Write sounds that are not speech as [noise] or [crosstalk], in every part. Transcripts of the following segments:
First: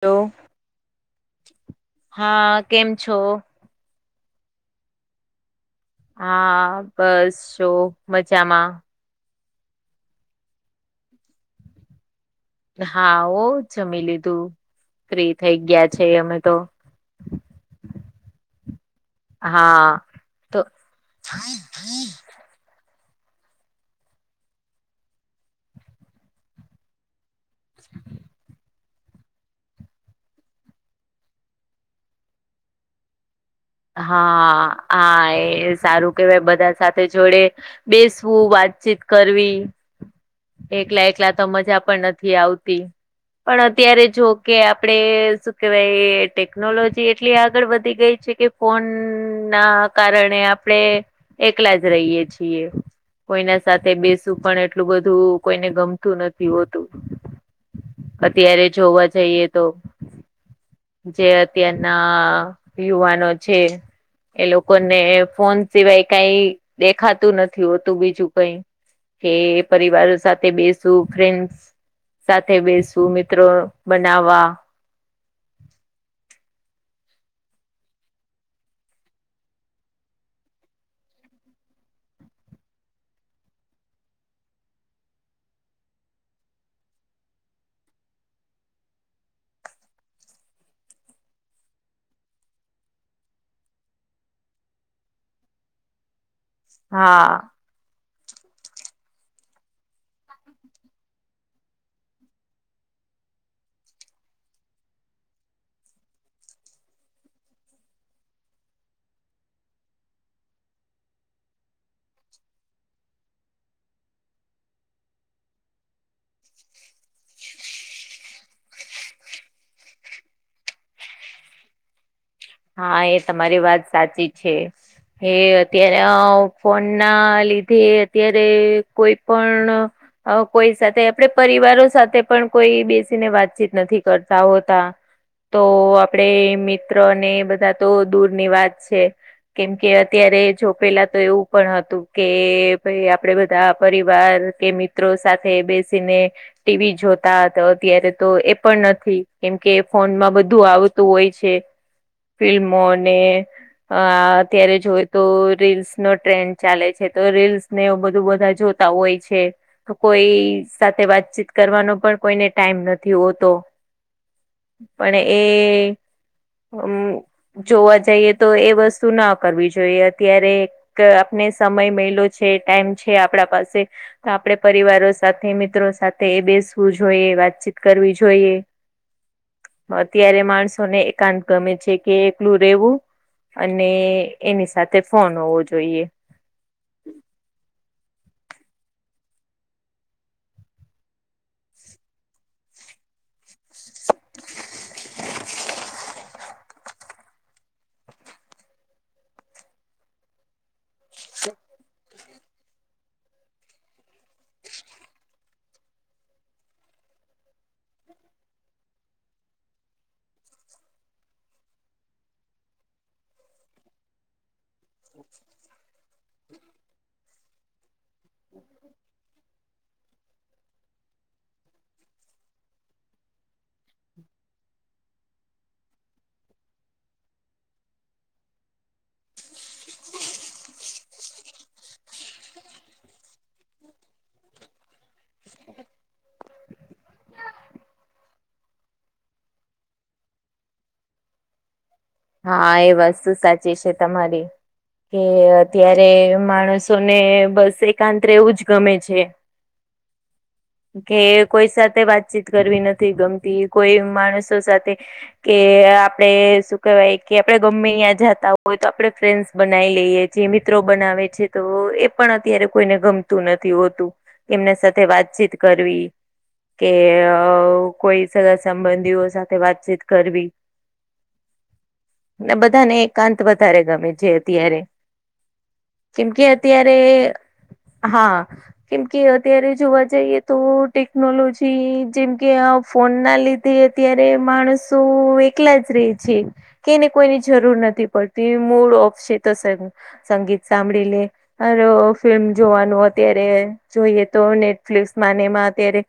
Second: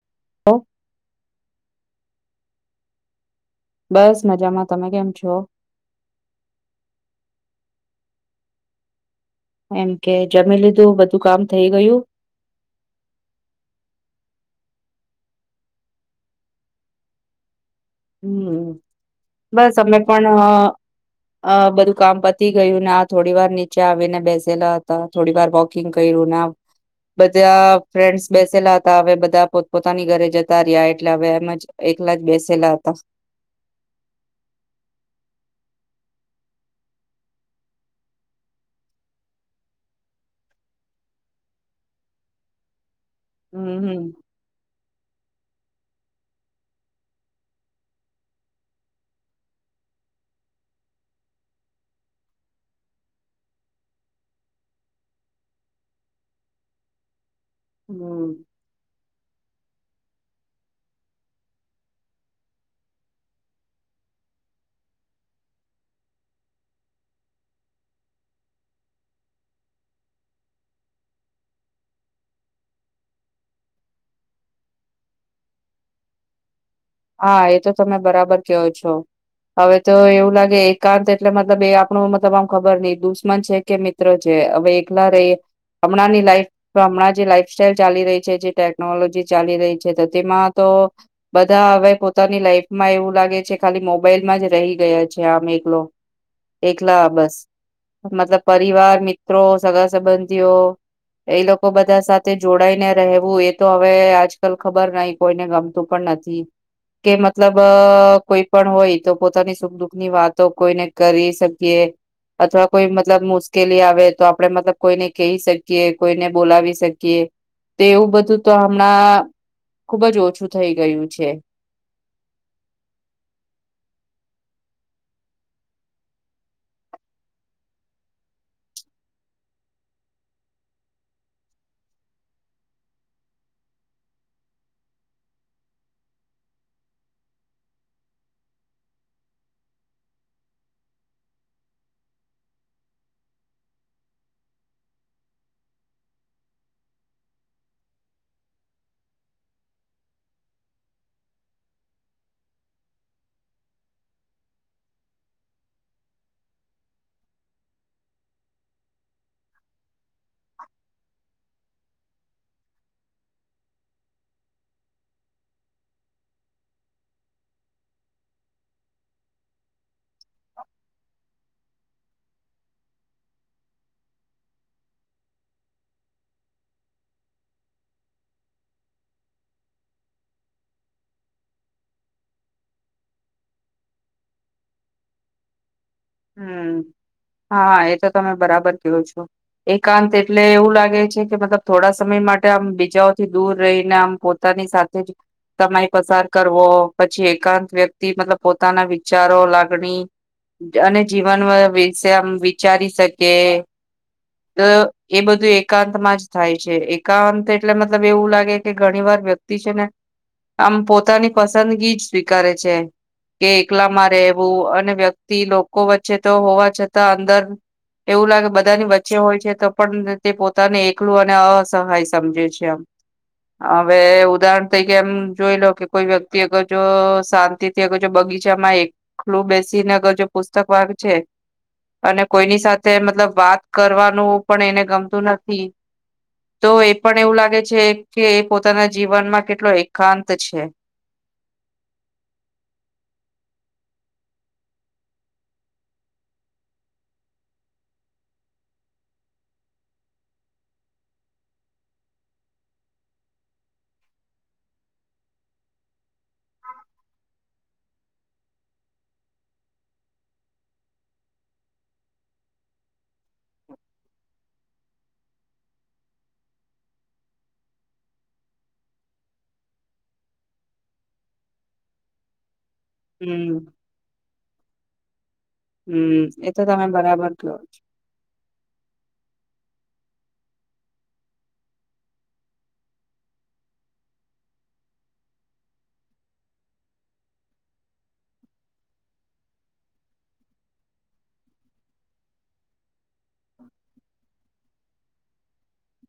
Hello હા કેમ છો બસ મજામાં તમે કેમ છો હા બસ જો મજામાં એમ કે જમી લીધું બધું કામ થઇ ગયું હા ઓ જમી લીધું ફ્રી થઈ ગયા છે અમે તો [inaudible] હમ હા બસ અમે પણ તો બધું કામ પ તી ગયું ના થોડી વાર નીચે આવીને બેસેલા હતા થોડી વાર વોકિંગ કર્યું ના બધા ફ્રેન્ડસ બેસેલા હત હવે બધા પોત પોતાની ઘરે જતા રહ્યા એટલે હવે એમ જ એકલા જ બેસેલા હતા હા હા એ સારું કેવાય બધા સાથે જોડે બેસવું વાતચીત કરવી એકલા એકલા તો મજા પણ નથી આવતી પણ હમ અત્યારે હમ જો કે આપડે શું કેહેવાય ટેક્નોલોજી એટલી આગળ વધી ગઈ કે ફોનના કારણે આપણે એકલા જ રહીએ છીએ કોઈના સાથે બેસું પણ એટલું બધ ધું કોઈને ગમતું નથી હોતું હમ અત્યારે જોવા જઈએ તો જે અત્યારના યુવાનો છે એ લોકોને ફોન સિવાય કઈ દેખાતું નથી હોતું બીજું કઈ કે પરિવાર સાથે બેસું ફ્રેન્ડસ સાથે બેસું મિત્રો બનાવવા [inaudible] હા એ તો તમે બરાબર કહો છો હવે તો એવું લાગે એકાંત એટલે મતલબ એ આપણું મતલબ આમ ખબર નહિ દુશ્મન છે કે મિત્ર છે હવે એકલા રહીએ હમણાંની લાઈફ તો હમણાં જે લાઈફ સ્ટાઇલ ચાલી રહી છે જે ટેકનોલોજી ચાલી રહી છે તો તેમાં તો બધા હવે પોતાની લાઈફમાં એવું લાગે છે ખાલી મોબાઈલમાં જ રહી ગયા છે આમ એકલો એકલા હા બસ મતલબ પરિવાર મિત્રો સગા સંબંધીઓ એ લોકો બધા સાથે જોડાઈ ને રહેવું એ તો હવે આજકાલ ખબર નહ કોઈને ગમતું પણ નથી [unintelligible] કે મતલબ કોઈ પણ હોય તો પોતાની સુખ દુઃખ ની વાતો કોઈને કરી શકીએ અથવા કોઈ મતલબ મુશ્કેલી આવે તો આપણે મતલબ કોઈને કહી શકીએ કોઈને બોલાવી શકીએ તે એવું બધું તો હમણાં ખુબ જ ઓછું થઇ ગયું છે હા એ તમારી વાત સાચી છે એ અત્યારે ફોન ના લીધે અત્યારે કોઈ પણ હ કોઈ સાથે આપડે પરિવારો સાથે પણ કોઈ બેસીને વાતચીત નથી કરતા હોતા તો આપડે મિત્ર ને બધા તો દૂરની વાત છે કેમ કે અત્યારે જો પેલાતો એવું પણ હતું કે ભાઈ આપડે બધા પરિવાર કે મિત્રો સાથે બેસીને ટીવી જોતા હતા અત્યારે તો એ પણ નથી કેમ કે ફોનમાં બધું આવતું હોય છે. ફિલ્મોને અ અત્યારે જોય તો રીલ્સનો ટ્રેન્ડ ચાલે છે તો રીલ્સ ને એવું બધું બધા જોતા હોય છે. તો કોઈ સાથે વાતચીત કરવાનો પણ કોઈને ટાઈમ નથી હોતો પણ એ અમ જોવા જઈએ તો એ વસ્તુ ના કરવી જોઈએ અત્યારે આપને સમય મલીયો છે ટાઈમ છે આપણા પાસે તો આપડે પરિવારો સાથે મિત્રો સાથે બેસવું જોઈએ વાતચીત કરવી જોઈએ [inaudible] અત્યારે માણસોને એકાંત ગમે છે. કે એકલું રેવું અને એની સાથે ફોન હોવો જોઈએ હમ્મ હા એ તો તમે બરાબર કેવો છો એકાંત એટલે એવું લાગે છે કે મતલબ થોડા સમય માટે આમ બીજા થી દૂર રહીને આમ પોતાની સાથે જ સમય પસાર કરવો પછી એકાંત વ્યક્તિ મતલબ પોતાના વિચારો લાગણી અને જીવન વિશે આમ વિચારી શકીએ તો એ બધું એકાંતમાં જ થાય છે એકાંત એટલે મતલબ એવું લાગે કે ઘણી વાર વ્યક્ તી છે ને આમ પોતાની પસંદગી જ સ્વીકારે છે. કે એકલામાં રહેવું અને વ્યક્તિ લોકો વચ્ચે તો હોવા છતાં અંદર એવું લાગે બધાની વચ્ચે હોય છે તો પણ તે પોતાને એકલું અને અસહાય સમજે છે આમ હવે ઉદાહરણ તરીકે એમ જોઈ લો કે કોઈ વ્યક્તિ અગર જો શાંત તેથી અગર જો બગીચામાં એકલું બેસી ને અગર જો પુસ્તક વાંચે અને કોઈની સાથે મતલબ વાત કરવાનું પણ એને ગમતું નથી. તો એ પણ એવું લાગે છે કે એ પોતાના જીવનમાં કેટલો એકાંત છે. હા એ વસ્તુ સાચી છે તમારી કે અત્યારે માણસોને બસ એકાંત રેવું જ ગમે છે. [inaudible] કે કોઈ સાથે વાતચીત કરવી નથી ગમતી કોઈ માણસો સાથે કે આપડે શું શું કેવાય કે આપડે ગમે ત્યાં જતા હોય તો આપણે ફ્રેન્ડ્સ બનાવી લઈએ છીએ મિત્રો બનાવે છે. તો એ પણ અત્યારે કોઈને ગમતું નથી હોતું એમના સાથે વાતચીત કરવી કે કોઈ સગા સંબંધીઓ સાથે વાતચીત કરવી ને બધાને એકાંત હમ્મ વધારે ગમે જે અત્યારે હમ્મ કેમ કે એ તો તમે અત્યારે બરાબર કેવો છો હા કેમ કે અત્યારે જોવા જઈએ તો ટેકનોલોજી જેમ કે આ ફોનના લીધ તે અત્યારે માણસો એકલા જ રે છે કે એને કોઈની જરૂર નથી પડતી મૂડ ઓફ છે તો સંગીત સાંભળીલે [unintelligible] ફિલ્મ જોવાનું અત્યારે જોઈએ તો નેટફ્લિક્સમાને એમાં અત્યારે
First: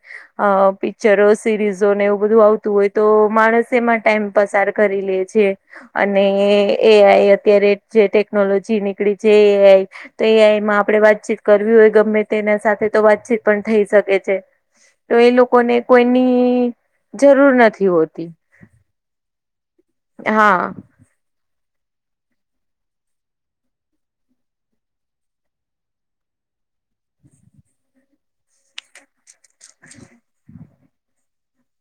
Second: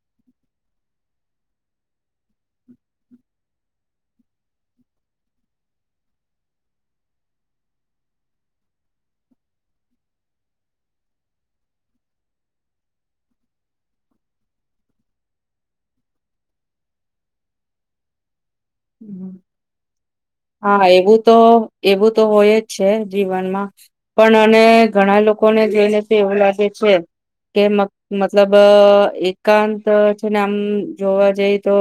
અ પિક્ચરો સિરીઝો ને એવું બધું આવતું હોય તો માણસે એમાં ટાઈમ પસાર કરી લે છે. અને એ એઆઈ અત્યારે જે ટેકનોલોજી નીકળી છે એઆઈ તો એઆઈમાં આપડે વાતચીત કરવી હોય ગમે તેના સાથે તો વાતચીત પણ થઈ શકે છે. તો એ લોકોને કોઈની જરૂર નથી હોતી. [inaudible] હા, એવું તો-એવું તો હોય જ છે જીવનમાં. પણ અને ઘણા લોકોને જોઈને તો એવું લાગે છે કે મત મતલબ એકાંત છે ને આમ જોવા જઈ તો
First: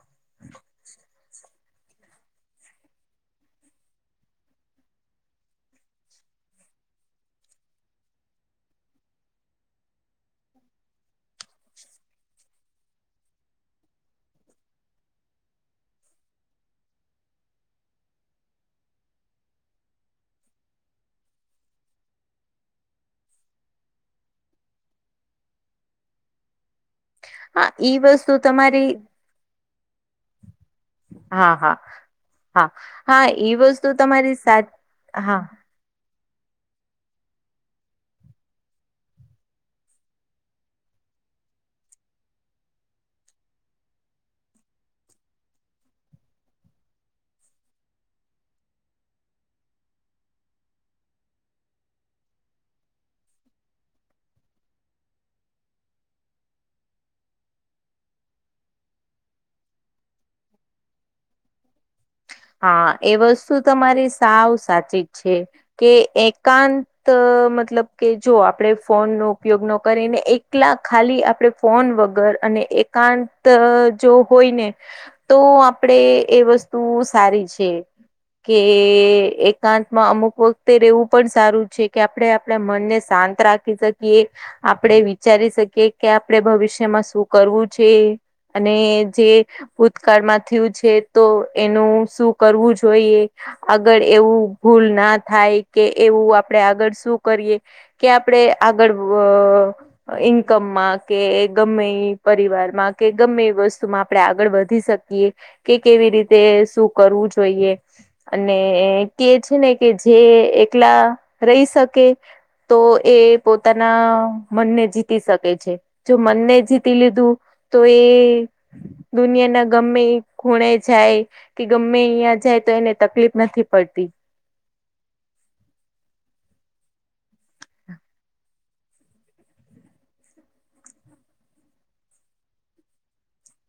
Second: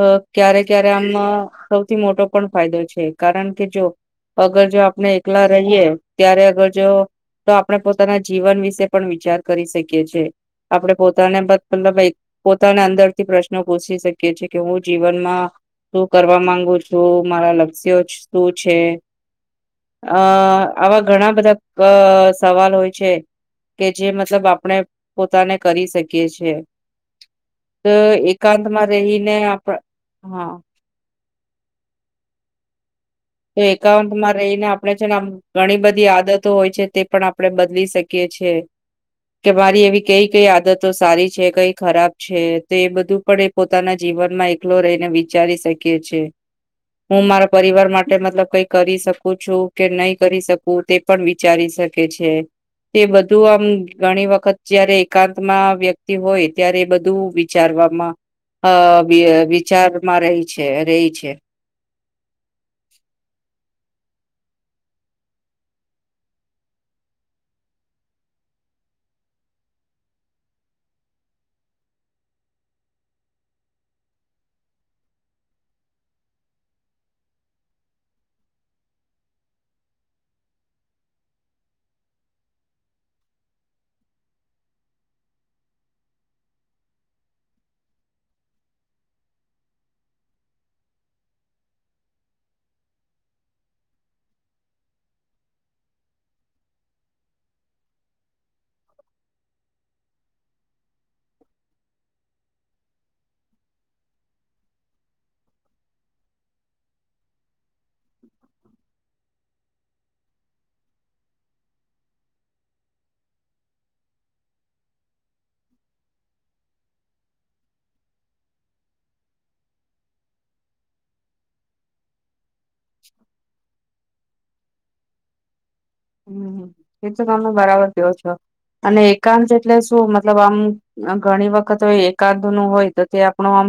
અ ક્યારે ક્યારે આમ સૌથી મોટો પણ ફાયદો છે કારણ કે જો અગર જો આપણે એકલા રહીએ ત્યારે અગર જો તો આપણે પોતાના જીવન વિશે પણ વિચાર કરી શકીએ છીએ. આપણે પોતાને [inaudible] પંદર મિનિટ પોતાને અંદરથી પ્રશ્નો પૂછી શકીએ છીએ કે હું જીવનમાં શું કરવા માંગુ છું? તો મારા લક્ષ્યો જ શું છે? અ આવા ઘણા બધા ક સવાલ હોય છે. કે જે મતલબ આપણે પોતાને કરી શકીએ છે. હા અ ઈ વસ્તુ એકાંતમાં તમારી રહીને આપ, હ. હા, હા, હા. હા એ તો વસ્તુ એકાંત તમારી સા રહીને આપણે છે ને આમ હા ઘણી બધી આદતો હોય છે તે પણ આપણેે બદલી શકીએ છે. કે મારી એવી કઈ કઈ આદતો સારી છે?, કઈ ખરાબ છે? તો એ બધું આપડે પોતાના જીવનમાં એકલો રહીને વિચારી શકીએ છે. હું મારા પરિવારમા ટે મતલબ કઈ કરી શકું છું કે નહી કરી શકું તે પણ વિચારી શકે છે. એ બધું આમ ઘણી વખત જયારે એકાતમાં વ્યક્તિ હોય ત્યારે બધું વિ ચારવામાં અ વિ વિચારવામાં રહી છે, રેય છે. હા, એ વસ્તુ તમારી સાવ સાચી જ છે. કે એકાંત મતલબ કે જો આપણે ફોન નો ઉપયોગ ન કરીને એક કલા ખાલી આપડે ફોન વગર અને એકાંત જો હોય ને તો આપડે એ વસ્તુ સારી છે. કે એકાંત માં અમુક વખતે રેવું પણ સારું છે કે આપડે આપડા મનને શાંત રા ખી શકીએ, આપડે વિચારી શકીએ કે આપડે ભવિષ્યમાં શું કરવું છે? અને જે ભૂતકાળમાં થ્યું છે તો એનું શું કરવું જોઈએ? અગર એવું ભૂલ ના થાય કે એવું આપડે આગળ શું કરીએ કે આપડે આગળ વઅ ઇન્કમમાં કે ગમે ઈ પરિવારમાં કે ગમે ઈ વસ્તુમાં આપડે આગળ વધી શકીએ કે કેવી રીતે શું કરવું જોઈએ અને કે છે ને કે જે એકલા રહી શકે તો એ પોતાના મનને જીતી શકે છે. જો મનને જીતી લીધું તો એ દુનિયાના ગમે ઈ ખૂણે જાય કે ગમ્મે ઇયા જાય તો એને તકલીફ નથી પડતી. હમ, એ તો તમે બરાબર કેવો છો, અને એકાંત એટલે શું મતલબ આમ આ ઘણી વખત હોય એકાદનું હોય તો તે આપણું આમ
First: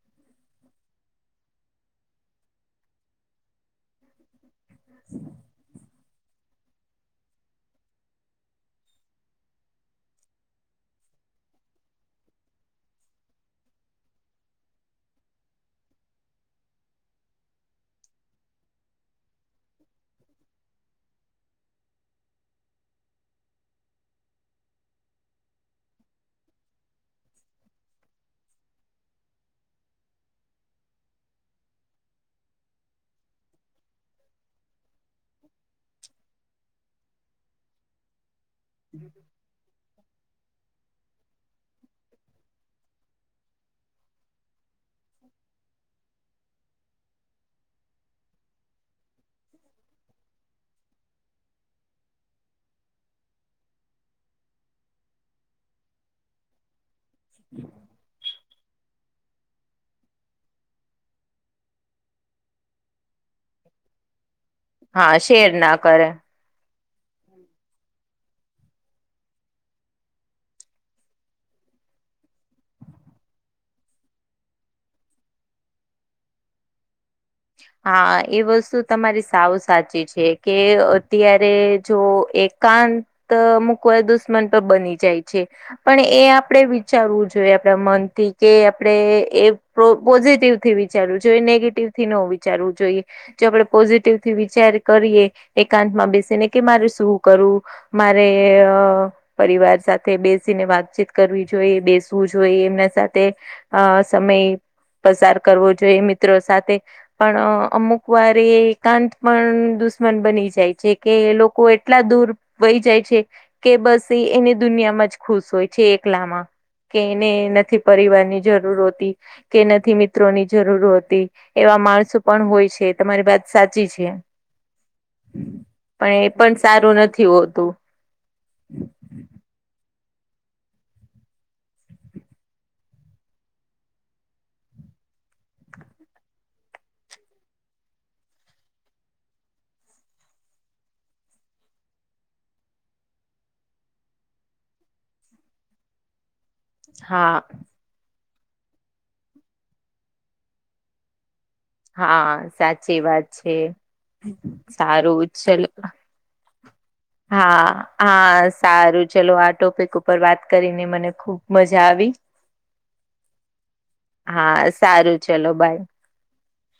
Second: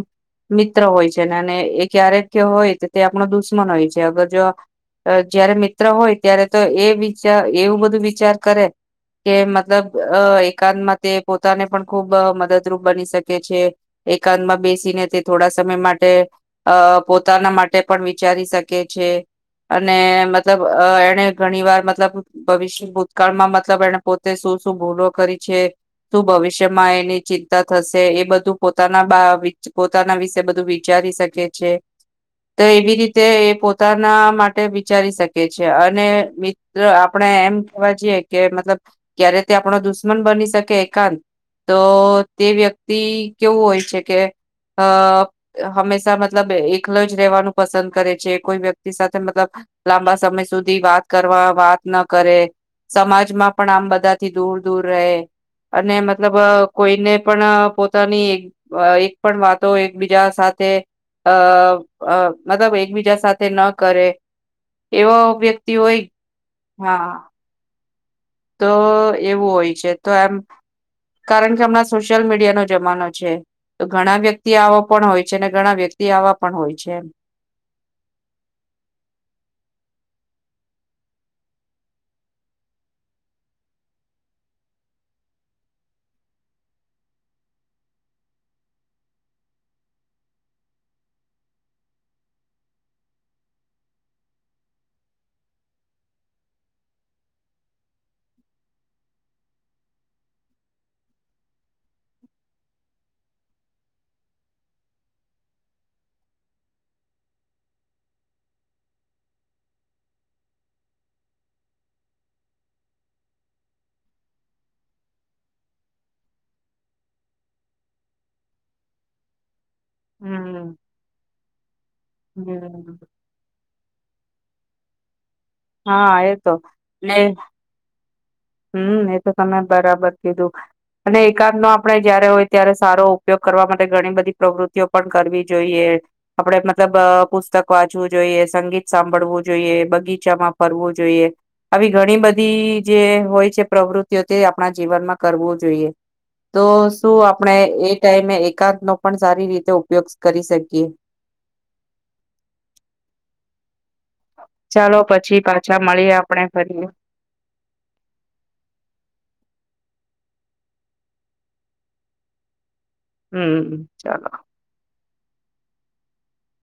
મિત્રો હોય છે ને અને એ ક્યારેક હોય ત તે આપણો દુશ્મન હોય છે અગર જો અ જ્યારે મિત્ર હોય ત્યારે તો એ વિચાર એવું બધું વિચાર કરે કે મતલબ અ એકાંતમાં તે પોતાને પણ ખૂબ મદદરૂપ બની શકે છે એકાંતમાં બેસીને તે થોડા સમય માટે અ પોતાના માટે પણ વિચારી શકે છે અને મતલબ અ એને ઘણી વાર મતલબ ભવિષ ભૂતકાળમાં મતલબ એને પોતે શું શું ભૂલો કરી છે શું ભવિષ્યમાં એની ચિંતા થશે એ બધું પોતાના બા બી પોતાના વિશે બધું વિચારી શકે છે. તો એવી રીતે એ પોતાના માટે વિચારી શકે છે અને વી જો આપણેે એમ કહેવાય છે કે મતલબ ક્યારે તે આપણો દુશ્મન બની શકે એકાંત તો તે વ્યક્તિ કેવું હોય છે કે અ હંમેશા મતલબ એકલો જ રહેવાનું પસંદ કરે છે કોઈ વ્યક્તિ સાથે મતલબ લાંબા સમય સુધી વાત કરવા વાત ન કરે સમાજમાં પણ આમ બધાથી દૂર દૂર રહે અને મતલબ કોઈને પણ પોતાની એક પણ વાતો એકબીજા સાથે અ અ મતલબ એકબીજા સાથે ન કરે હા એવો શેર વ્યક્તિ ના હોય. કરે હા. તો એવું હોય છે તો એમ કારણ કે હમણાં સોશિયલ મીડિયાનો જમાનો છે. તો ઘણા વ્યક્તિ આવો પણ હોય છે અને ઘણા વ્યક્તિ આવવા પણ હોય છે એમ હા, એ વસ્તુ તમારી સાવ સાચી છે. કે અત્યારે જો એક કાંત મુકવા દુશ્મન તો બની જાય છે. પણ એ આપણેે વિચારવું જોઈએ આપણા મનથી કે આપણેે એ તો પોઝિટિવથી વિચારવું જોઈએ નેગેટિવથી ન વિચારવું જોઈએ. જો આપણે પોઝિટિવથી વિચાર કરીએ કે મારે શું કરવું મારે અ પરિવાર સાથે બેસીને વાતચીત કરવી જોઈએ બેસવું જોઈ એમના સાથે અ સમય પસાર કરવો જોઈએ મિત્રો સાથે પણ અમુક વાર એ એકાંત પણ દુશ્મન બની જાય છે કે લોકો એટલા દૂર વહી જાય છે કે બસ એ એને દુનિયામાં જ ખુશ હોય છે એકલામાં કે એને નથી પરિવારની જરૂર હોતી કે નથી મિત્રોની હમ જરૂર હોતી એવા માણસો પણ હોય છે તમે હમ તમારી વાત સાચી છે પણ હા એ તો પણ સારું ને નથી હોતું હમ એ તો તમે બરાબર કીધું અને એકાંતનો આપણે જયારે હોય ત્યારે સારો ઉપયોગ કરવા માટે ઘણી બધી પ્રવૃત્તિઓ પણ કરવી જોઈએ આપણે મતલબ પુસ્તક વાંચવું જોઈએ સંગીત સાંભળવું જોઈએ બગીચામાં ફરવું જોઈએ. આવી ઘણી બધી જે હોય છે પ્રવૃત્તિઓ તે આપણા જીવનમાં કરવું જોઈએ તો શું હા આપણે એક ટાઈમે એકાંતનો પણ સારી રીતે ઉપયોગ કરી શકીએ. હા સાચી વાત છે ચાલો સારું પછી ચલો પાછા મળીએ આપણેે ફરી હા હા સારું ચલો આ ટોપિક ઉપર વાત કરીને મને ખુબ મજા આવી. [inaudible] ચાલો. હા સારું ચલો બાય